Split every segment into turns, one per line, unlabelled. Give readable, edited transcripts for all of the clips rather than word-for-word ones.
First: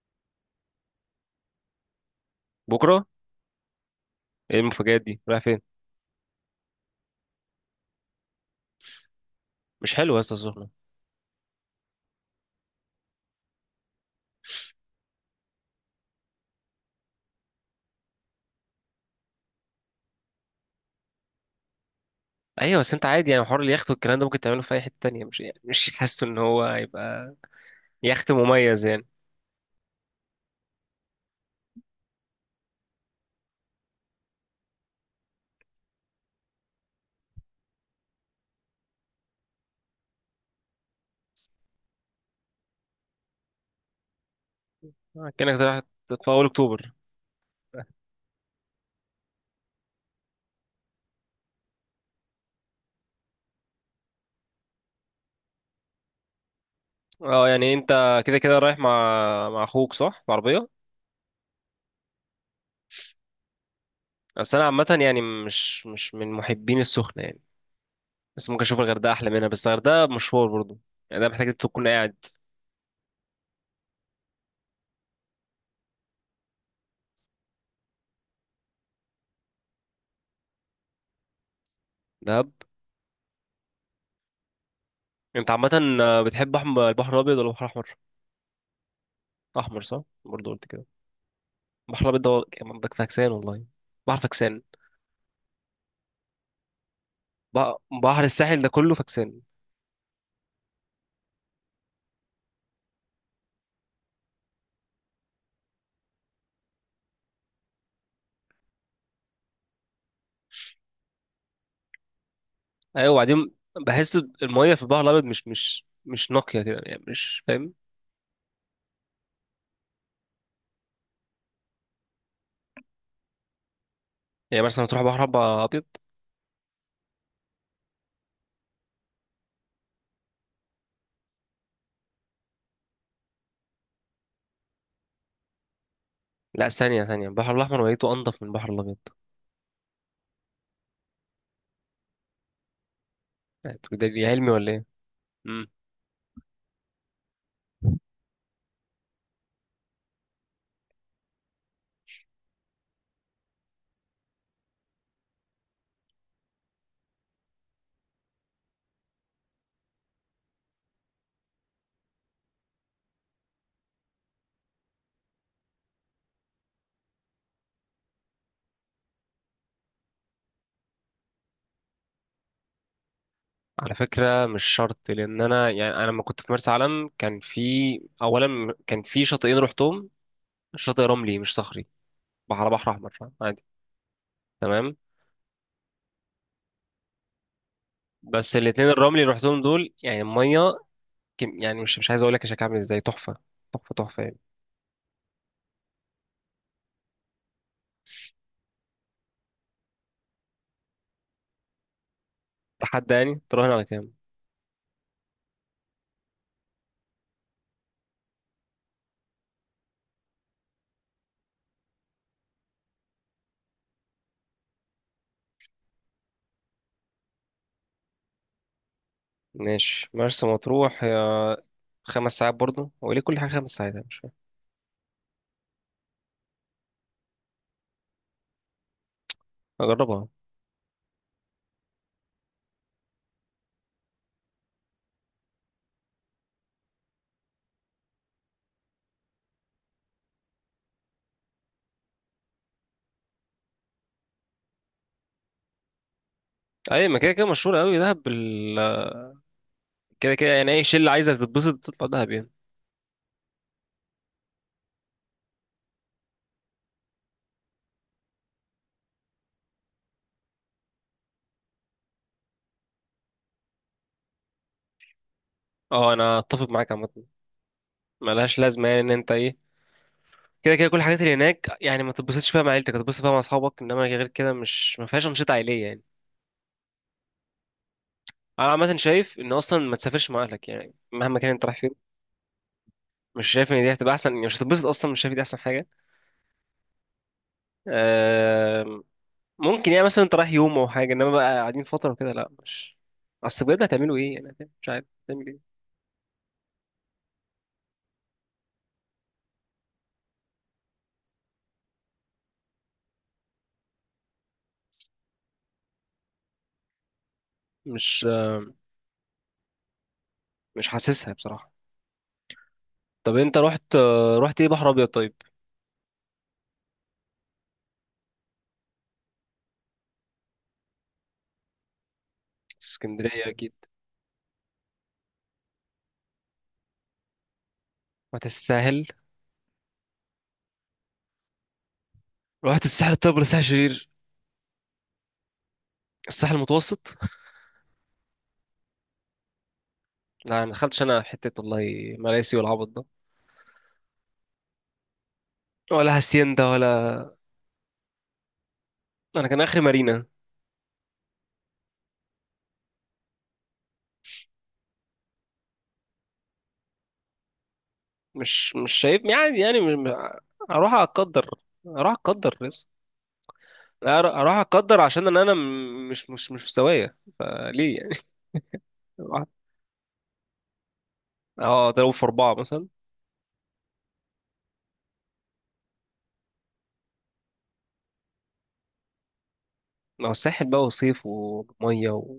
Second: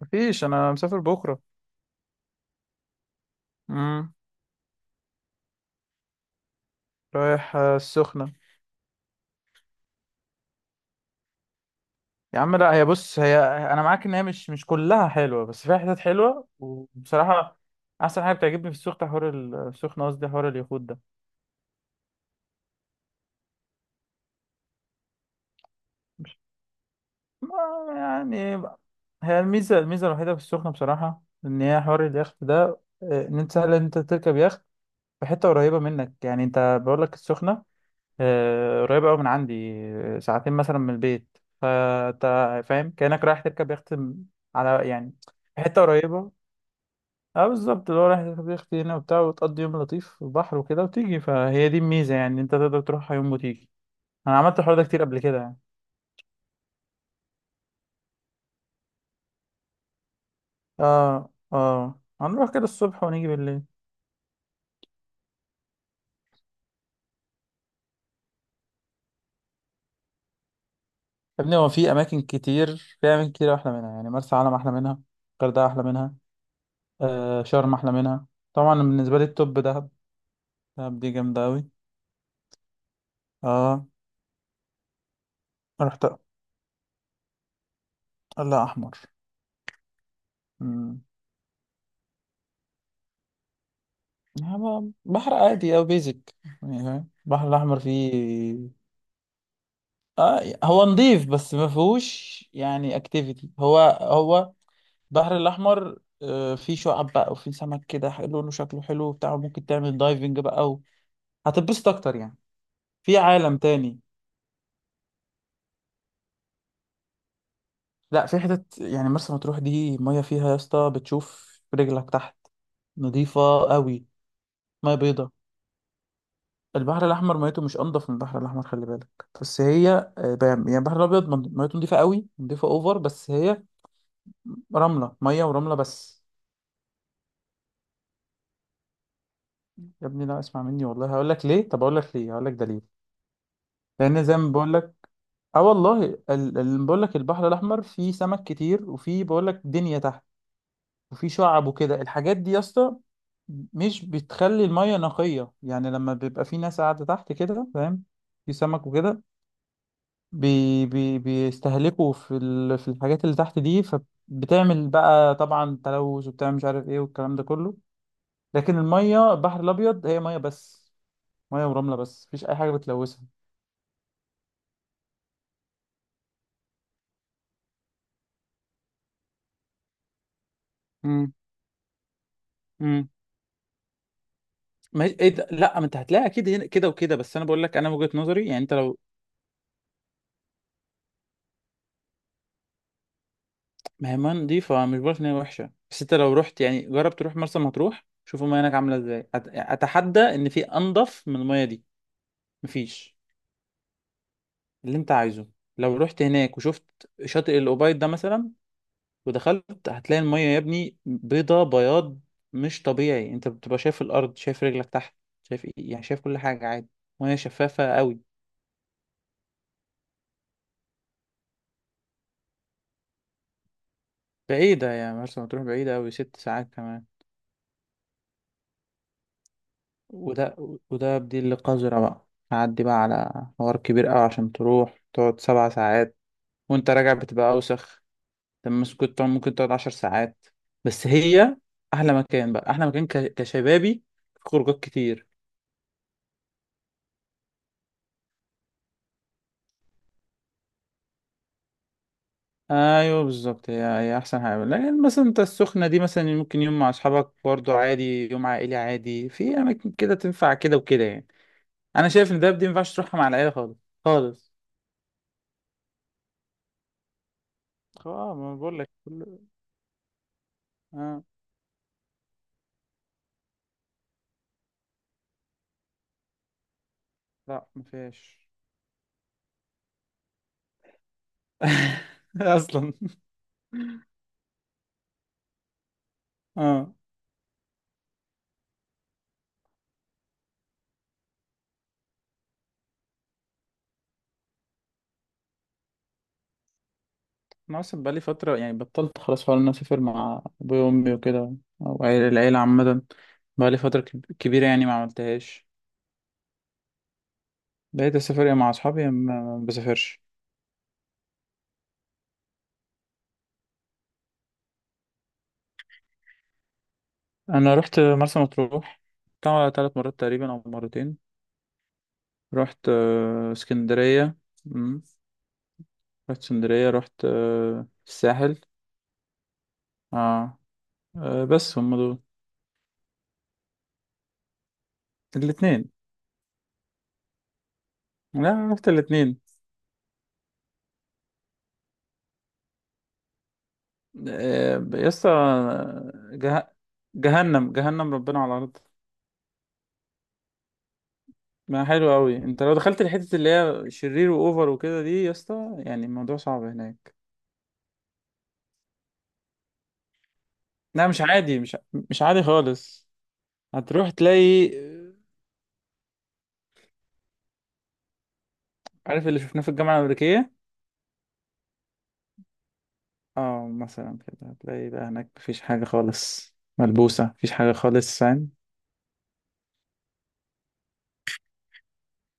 مفيش، انا مسافر بكره.
بكره.
امم
ايه المفاجآت دي رايح فين؟
رايح، السخنه.
مش حلو يا اسطى السخنه.
يا عم، لا، هي بص هي. انا معاك ان هي مش كلها حلوه، بس فيها حتت حلوه، وبصراحه احسن حاجه بتعجبني في السخنه حوار السخنه، قصدي حوار اليخوت ده.
ايوه بس انت عادي، يعني حوار اليخت والكلام ده ممكن تعمله في اي حته تانية، مش يعني مش حاسه ان
مش،
هو هيبقى
ما،
يخت
يعني
مميز يعني.
هي الميزه الوحيده في السخنه بصراحه، ان هي حوار اليخت ده. ان انت سهل ان انت تركب يخت في حته قريبه منك، يعني انت بقول لك السخنه. قريبة أوي من عندي، ساعتين مثلا من البيت، فأنت فاهم كأنك رايح تركب يخت على، يعني
آه، كانك
في حتة
رايح في
قريبة.
اول اكتوبر.
اه بالظبط، اللي هو رايح تركب يخت هنا وبتاع، وتقضي يوم لطيف في البحر وكده، وتيجي، فهي دي الميزة، يعني أنت تقدر تروحها يوم وتيجي. أنا عملت الحوار ده كتير قبل كده يعني.
اه، يعني انت كده كده رايح مع اخوك صح بعربيه.
اه، اه، هنروح كده الصبح ونيجي بالليل.
بس انا عامه يعني مش من محبين السخنه يعني. بس ممكن اشوف الغردقه احلى منها. بس الغردقه مشوار برضو، يعني ده
يا
محتاج
ابني،
انت
هو
تكون
في
قاعد.
أماكن كتير، أحلى منها، يعني مرسى علم أحلى منها. الغردقة أحلى منها. شرم أحلى منها. طبعا بالنسبة لي التوب دهب. دهب دي جامدة أوي.
دهب.
اه،
انت عامه
رحت.
بتحب البحر الابيض ولا البحر الاحمر؟
لا، احمر.
احمر، صح، برضو قلت كده.
امم
بحر الأبيض ده منطق فاكسان والله. بحر
يعني
فاكسان.
بحر عادي او بيزك، يعني فاهم البحر
بح-
الاحمر
بحر الساحل ده
فيه.
كله فاكسان.
آه، هو نظيف بس ما فيهوش يعني اكتيفيتي. هو البحر الاحمر، فيه شعاب بقى، وفيه سمك كده، لونه شكله حلو بتاع، ممكن تعمل دايفنج بقى، او هتتبسط اكتر يعني،
أيوة،
في
وبعدين.
عالم تاني.
بحس المية في البحر الأبيض مش نقية كده، يعني مش فاهم.
لا، في حتت يعني مرسى مطروح دي ميه فيها يا اسطى بتشوف رجلك تحت. نظيفة قوي،
يعني مثلا
ميه
تروح بحر
بيضة.
أبقى أبيض.
البحر الاحمر ميته مش انضف من البحر الاحمر، خلي بالك. بس هي يعني البحر الابيض ميته نضيفه قوي، نضيفه اوفر، بس هي رمله ميه ورمله بس.
لا، ثانية ثانية، البحر الأحمر ولايته أنضف من البحر الأبيض.
يا ابني، لا، اسمع مني والله، هقول لك ليه. طب اقول لك ليه، هقول لك دليل،
يعني أنتوا ده
لان
دي
زي ما
علمي ولا
بقول
إيه؟
لك. اه
مم.
والله، اللي بقول لك البحر الاحمر فيه سمك كتير، وفيه بقول لك دنيا تحت، وفيه شعب وكده، الحاجات دي يا اسطى مش بتخلي الميه نقيه، يعني لما بيبقى في ناس قاعده تحت كده فاهم، في سمك وكده، بي بي بيستهلكوا في الحاجات اللي تحت دي، فبتعمل بقى طبعا تلوث، وبتعمل مش عارف ايه، والكلام ده كله. لكن المية البحر الأبيض هي مية بس، مية ورملة بس، مفيش أي حاجة بتلوثها.
على فكرة، مش شرط. لأن أنا لما كنت في مرسى علم كان في، أولا كان في شاطئين رحتهم. شاطئ
امم
رملي مش صخري. بحر
امم
أحمر عادي. تمام.
ما هي... ايه ده؟ لا، ما انت هتلاقي اكيد هنا كده وكده، بس انا بقول لك انا وجهة نظري،
بس
يعني انت
الاتنين
لو
الرملي اللي رحتهم دول، يعني المية، كم يعني، مش عايز اقول لك الشكل عامل ازاي، تحفه. تحفه
ما هي
تحفه
ميه
يعني.
نضيفه، مش بقولك ان هي وحشه، بس انت لو رحت، يعني جرب تروح مرسى مطروح، شوف الميه هناك عامله ازاي. اتحدى ان في انضف من الميه دي،
تحدى،
مفيش.
يعني تراهن على كام؟
اللي انت عايزه، لو رحت هناك وشفت شاطئ الأوبايد ده مثلا ودخلت، هتلاقي المية يا ابني بيضة بياض مش طبيعي، انت بتبقى شايف الأرض، شايف رجلك تحت، شايف ايه، يعني شايف كل حاجة عادي، مية شفافة قوي.
ماشي، مرسى مطروح، يا 5 ساعات برضه. هو ليه كل حاجه 5 ساعات؟ أنا مش فاهم.
بعيدة يا مرسى مطروح، بعيدة قوي، 6 ساعات كمان.
اجربها.
وده وده بديل القذرة بقى، تعدي بقى على حوار كبير قوي عشان تروح تقعد 7 ساعات، وانت راجع بتبقى أوسخ. طب كنت طبعاً ممكن تقعد 10 ساعات. بس هي أحلى مكان بقى، أحلى مكان كشبابي، في خروجات كتير.
اي، ما كده كده مشهور قوي دهب. بال... كده كده يعني اي شله عايزه تتبسط تطلع دهب يعني.
أيوه بالظبط، هي أحسن حاجة. لكن مثلا أنت السخنة دي مثلا ممكن يوم مع أصحابك برضه عادي، يوم عائلي عادي، في أماكن كده تنفع كده وكده يعني. أنا شايف إن دهب دي مينفعش تروحها مع العيلة خالص، خالص.
اه، انا اتفق معاك عامه.
اه، ما
ملهاش
بقول
لازمه،
لك
يعني ان انت
كل.
ايه، كده كده كل الحاجات
اه،
اللي هناك يعني ما تتبسطش فيها مع عيلتك، هتتبسط فيها مع اصحابك، انما غير كده، مش ما فيهاش انشطه عائليه يعني.
لا، ما فيهاش.
انا عامه شايف ان اصلا ما تسافرش مع اهلك، يعني مهما كان انت رايح فين.
اصلا
مش شايف ان دي هتبقى احسن يعني. مش هتتبسط اصلا، مش شايف إن دي احسن حاجه.
اه،
آم، ممكن يعني مثلا انت رايح يوم او حاجه، انما بقى قاعدين فتره وكده، لا مش، اصل بجد هتعملوا ايه، انا فاهم، مش عارف هتعمل ايه.
انا اصلا بقالي فتره يعني بطلت خلاص فعلا إن انا اسافر مع ابويا وامي وكده، او العيله عامه، بقالي فتره كبيره يعني، ما عملتهاش، بقيت
مش
اسافر يا مع اصحابي يا ما بسافرش.
مش حاسسها بصراحه. طب، انت رحت. رحت ايه، بحر ابيض طيب؟
انا رحت مرسى مطروح، طبعا 3 مرات تقريبا او مرتين. رحت
اسكندريه، اكيد.
اسكندريه. مم. رحت اسكندريه، رحت
رحت
الساحل.
الساحل.
اه، بس هم دول.
رحت الساحل الطيب ولا الساحل الشرير؟
الاثنين،
الساحل المتوسط.
لا، رحت الاثنين.
لا، ما دخلتش انا حته والله، مراسي والعبط ده،
يسطا،
ولا هاسيندا
جه...
ولا.
جهنم، جهنم ربنا على الارض.
انا كان اخري مارينا.
ما حلو قوي، انت لو دخلت الحتة اللي هي شرير واوفر وكده دي يا اسطى، يعني الموضوع صعب هناك.
مش شايف يعني، اروح
لا، مش
اقدر.
عادي، مش
اروح
مش عادي
اقدر
خالص. هتروح
اروح
تلاقي،
اقدر عشان ان انا مش في سوايا فليه يعني.
عارف اللي
أروح-
شفناه في الجامعة الأمريكية،
اه، اضربه في اربعه مثلا.
اه، مثلا كده هتلاقي بقى هناك مفيش حاجة خالص ملبوسة، مفيش حاجة خالص فاهم.
ما هو الساحل بقى وصيف وميه. و...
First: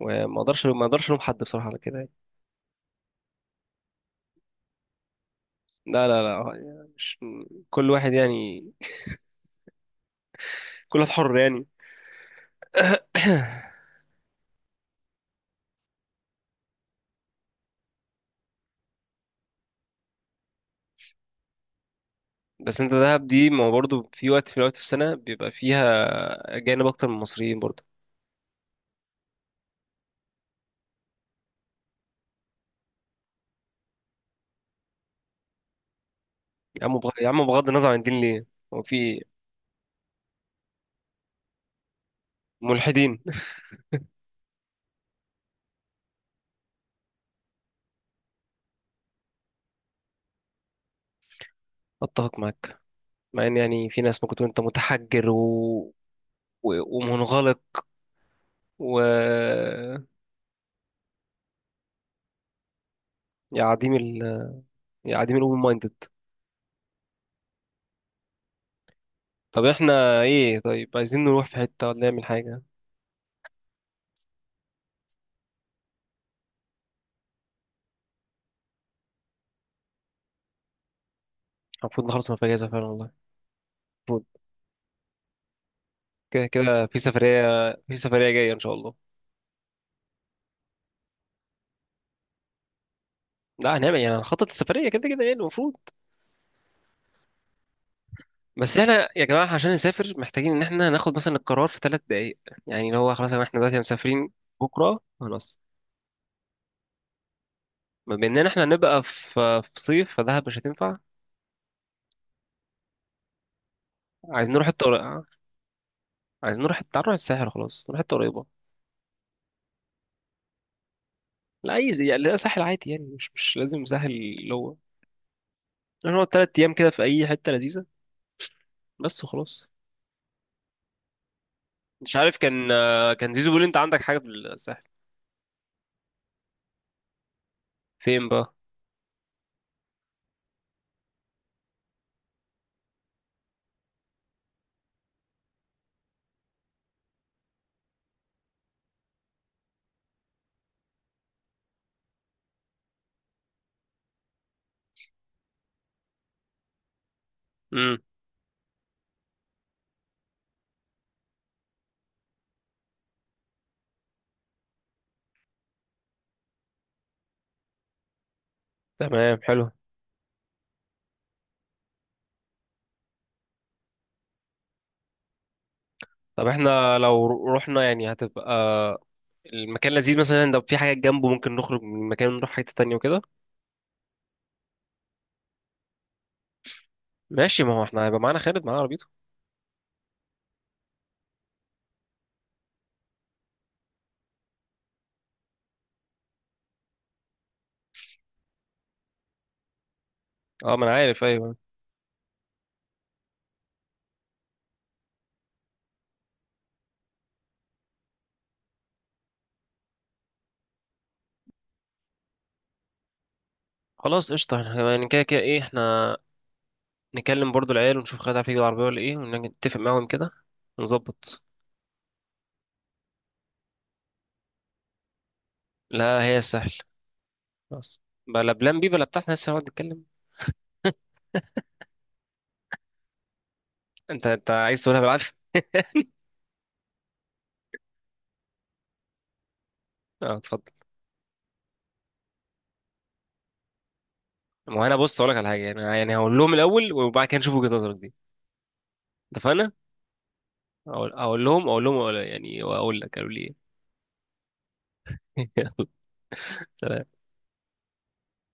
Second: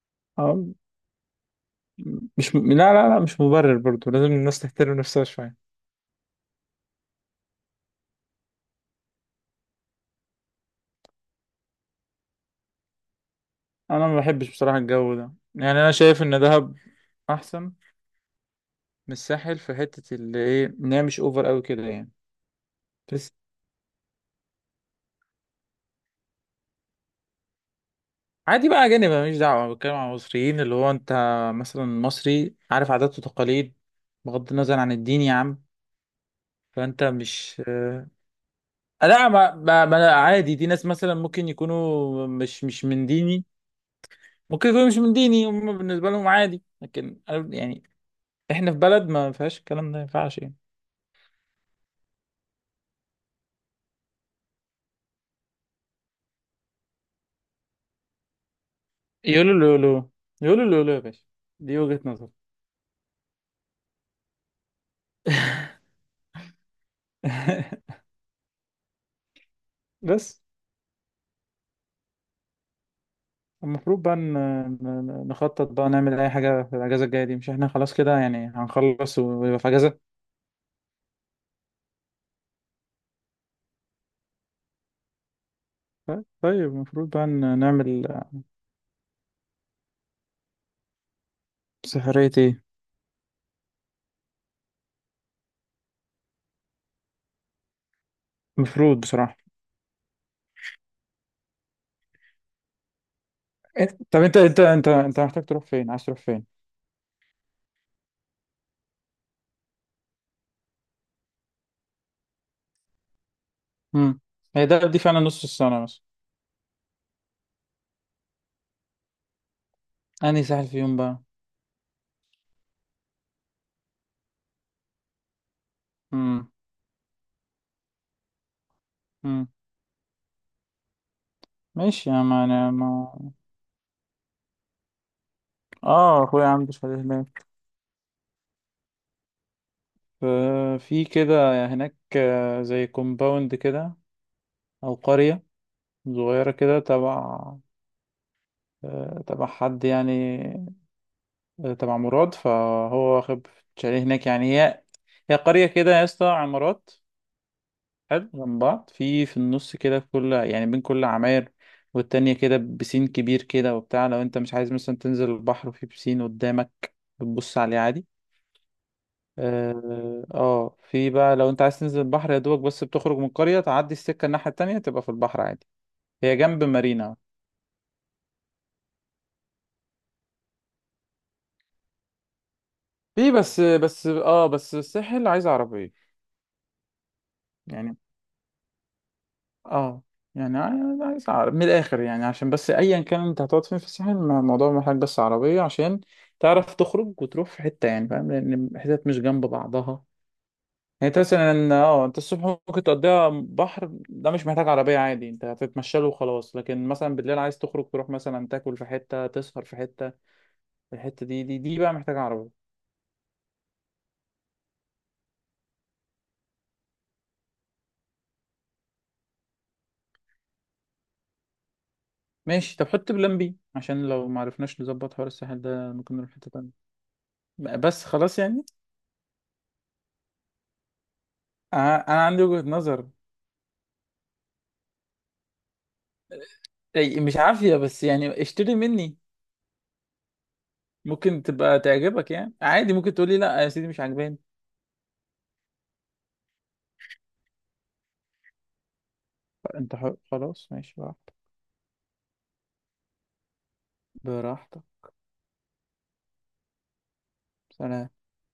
وما اقدرش
اه،
ما اقدرش الوم حد بصراحه على كده يعني.
مش لا، لا، لا، مش مبرر برضو، لازم الناس تحترم نفسها شوية.
لا لا لا، آه، يعني مش، كل واحد يعني، كل واحد حر يعني.
انا ما بحبش بصراحة الجو ده يعني، انا شايف ان دهب احسن من الساحل، في حتة اللي ايه ان هي مش اوفر قوي كده يعني.
بس انت دهب دي، ما هو برضه في وقت في السنه بيبقى فيها اجانب اكتر من المصريين برضه.
عادي بقى أجانب، أنا ماليش دعوة، أنا بتكلم عن المصريين، اللي هو أنت مثلا مصري، عارف عادات وتقاليد، بغض النظر عن الدين يا عم، فأنت
يا عم،
مش
بغض النظر عن الدين ليه؟ هو في
لا، ما أنا عادي، دي ناس مثلا ممكن يكونوا مش من
ملحدين؟
ديني، ممكن يكونوا مش من ديني، هم بالنسبة لهم عادي، لكن أنا يعني إحنا في بلد ما فيهاش الكلام ده، ما ينفعش يعني.
اتفق معاك. مع ان، يعني في ناس ممكن تكون انت متحجر ومنغلق و،
يقولوا لولو، يقولوا لولو يا باشا، دي وجهة نظر.
يا عديم ال يا عديم الأوبن مايندد. طب احنا
بس
ايه؟ طيب، عايزين نروح في حتة ولا نعمل حاجة؟
المفروض بقى نخطط بقى، نعمل أي حاجة في الأجازة الجاية دي، مش إحنا خلاص كده، يعني هنخلص ويبقى في أجازة.
المفروض نخلص من الأجازة فعلا والله. المفروض.
طيب،
كده
طيب،
كده في
المفروض بقى
سفرية.
نعمل
في سفرية جاية إن شاء الله.
سفرية إيه؟
لا، هنعمل يعني هنخطط السفرية كده كده، يعني المفروض. بس
المفروض
احنا يا
بصراحة.
جماعة، عشان نسافر محتاجين إن احنا ناخد مثلا القرار في 3 دقايق. يعني اللي هو خلاص، يا جماعة احنا دلوقتي
طب
مسافرين
أنت أنت أنت
بكرة
أنت محتاج
خلاص.
تروح فين، عايز تروح فين؟
بما إننا احنا نبقى في صيف فدهب مش هتنفع.
امم
عايزين نروح
هي
حتة
ده دي فعلا
قريبة.
نص السنة مثلا.
عايزين نروح تعال نروح الساحل، خلاص نروح حتة قريبة.
أنهي ساحل في يوم بقى؟
لا، يعني لا، ساحل عادي، يعني مش لازم ساحل اللي هو، نقعد
امم
3 ايام كده في اي حته لذيذه بس
امم
وخلاص.
ماشي،
مش
يا
عارف
ما
كان
أنا ما.
آه، كان زيزو بيقول لي انت عندك حاجه في الساحل.
آه، أخويا عنده شاليه هناك.
فين بقى؟
ف- في كده هناك، زي كومباوند كده، أو قرية صغيرة كده تبع، تبع حد يعني، تبع مراد، فهو واخد شاليه هناك. يعني هي قرية كده يا اسطى، عمارات
امم
حلو جنب بعض، في النص كده، في كل يعني بين كل عماير والتانية كده، بسين كبير كده وبتاع، لو انت مش عايز مثلا تنزل البحر، وفي بسين قدامك بتبص عليه عادي.
تمام، حلو.
اه، في بقى لو انت عايز تنزل البحر، يا دوبك بس بتخرج من القرية، تعدي السكة الناحية التانية تبقى في البحر عادي، هي
طب
جنب
احنا
مارينا.
لو رحنا، يعني هتبقى المكان لذيذ مثلا، لو في حاجه جنبه ممكن نخرج من المكان ونروح حته تانية وكده.
في، بس الساحل عايز عربية،
ماشي، ما هو
يعني
احنا هيبقى معانا خالد، معانا عربيته.
اه، يعني عايز عرب من الاخر يعني، عشان بس ايا كان انت هتقعد فين في الساحل، الموضوع محتاج بس عربيه عشان تعرف تخرج وتروح في حته، يعني فاهم، لان الحتت مش جنب بعضها.
اه، ما انا
يعني انت
عارف، ايوه.
مثلا انت الصبح ممكن تقضيها بحر، ده مش محتاج عربيه عادي، انت هتتمشى له وخلاص، لكن مثلا بالليل عايز تخرج تروح مثلا تاكل في حته، تسهر في حته، الحته دي بقى محتاجه عربيه.
خلاص قشطه، احنا يعني كده كده ايه، احنا نكلم برضو العيال ونشوف خالد عارف يجيب العربيه ولا ايه، ونتفق معاهم كده ونظبط.
ماشي، طب حط بلان بي عشان لو ما عرفناش نظبط حوار الساحل ده ممكن
لا
نروح
هي
حته تانيه
السهل خلاص.
بس خلاص
بلا
يعني.
بلان بي بلا بتاع، احنا لسه هنقعد نتكلم.
أنا عندي وجهه نظر،
انت عايز تقولها بالعافيه؟
أي مش عافية، بس يعني اشتري مني،
اه، اتفضل.
ممكن تبقى تعجبك يعني عادي، ممكن تقولي لا يا سيدي مش عاجباني.
ما هو انا بص اقول لك على حاجه، يعني انا يعني هقول لهم الاول وبعد كده نشوف وجهه نظرك دي. اتفقنا؟
انت حر، خلاص ماشي
اقول
براحتك،
اقول لهم اقول لهم أقول يعني، واقول لك قالوا لي ايه.
براحتك.
يلا، سلام.
سلام.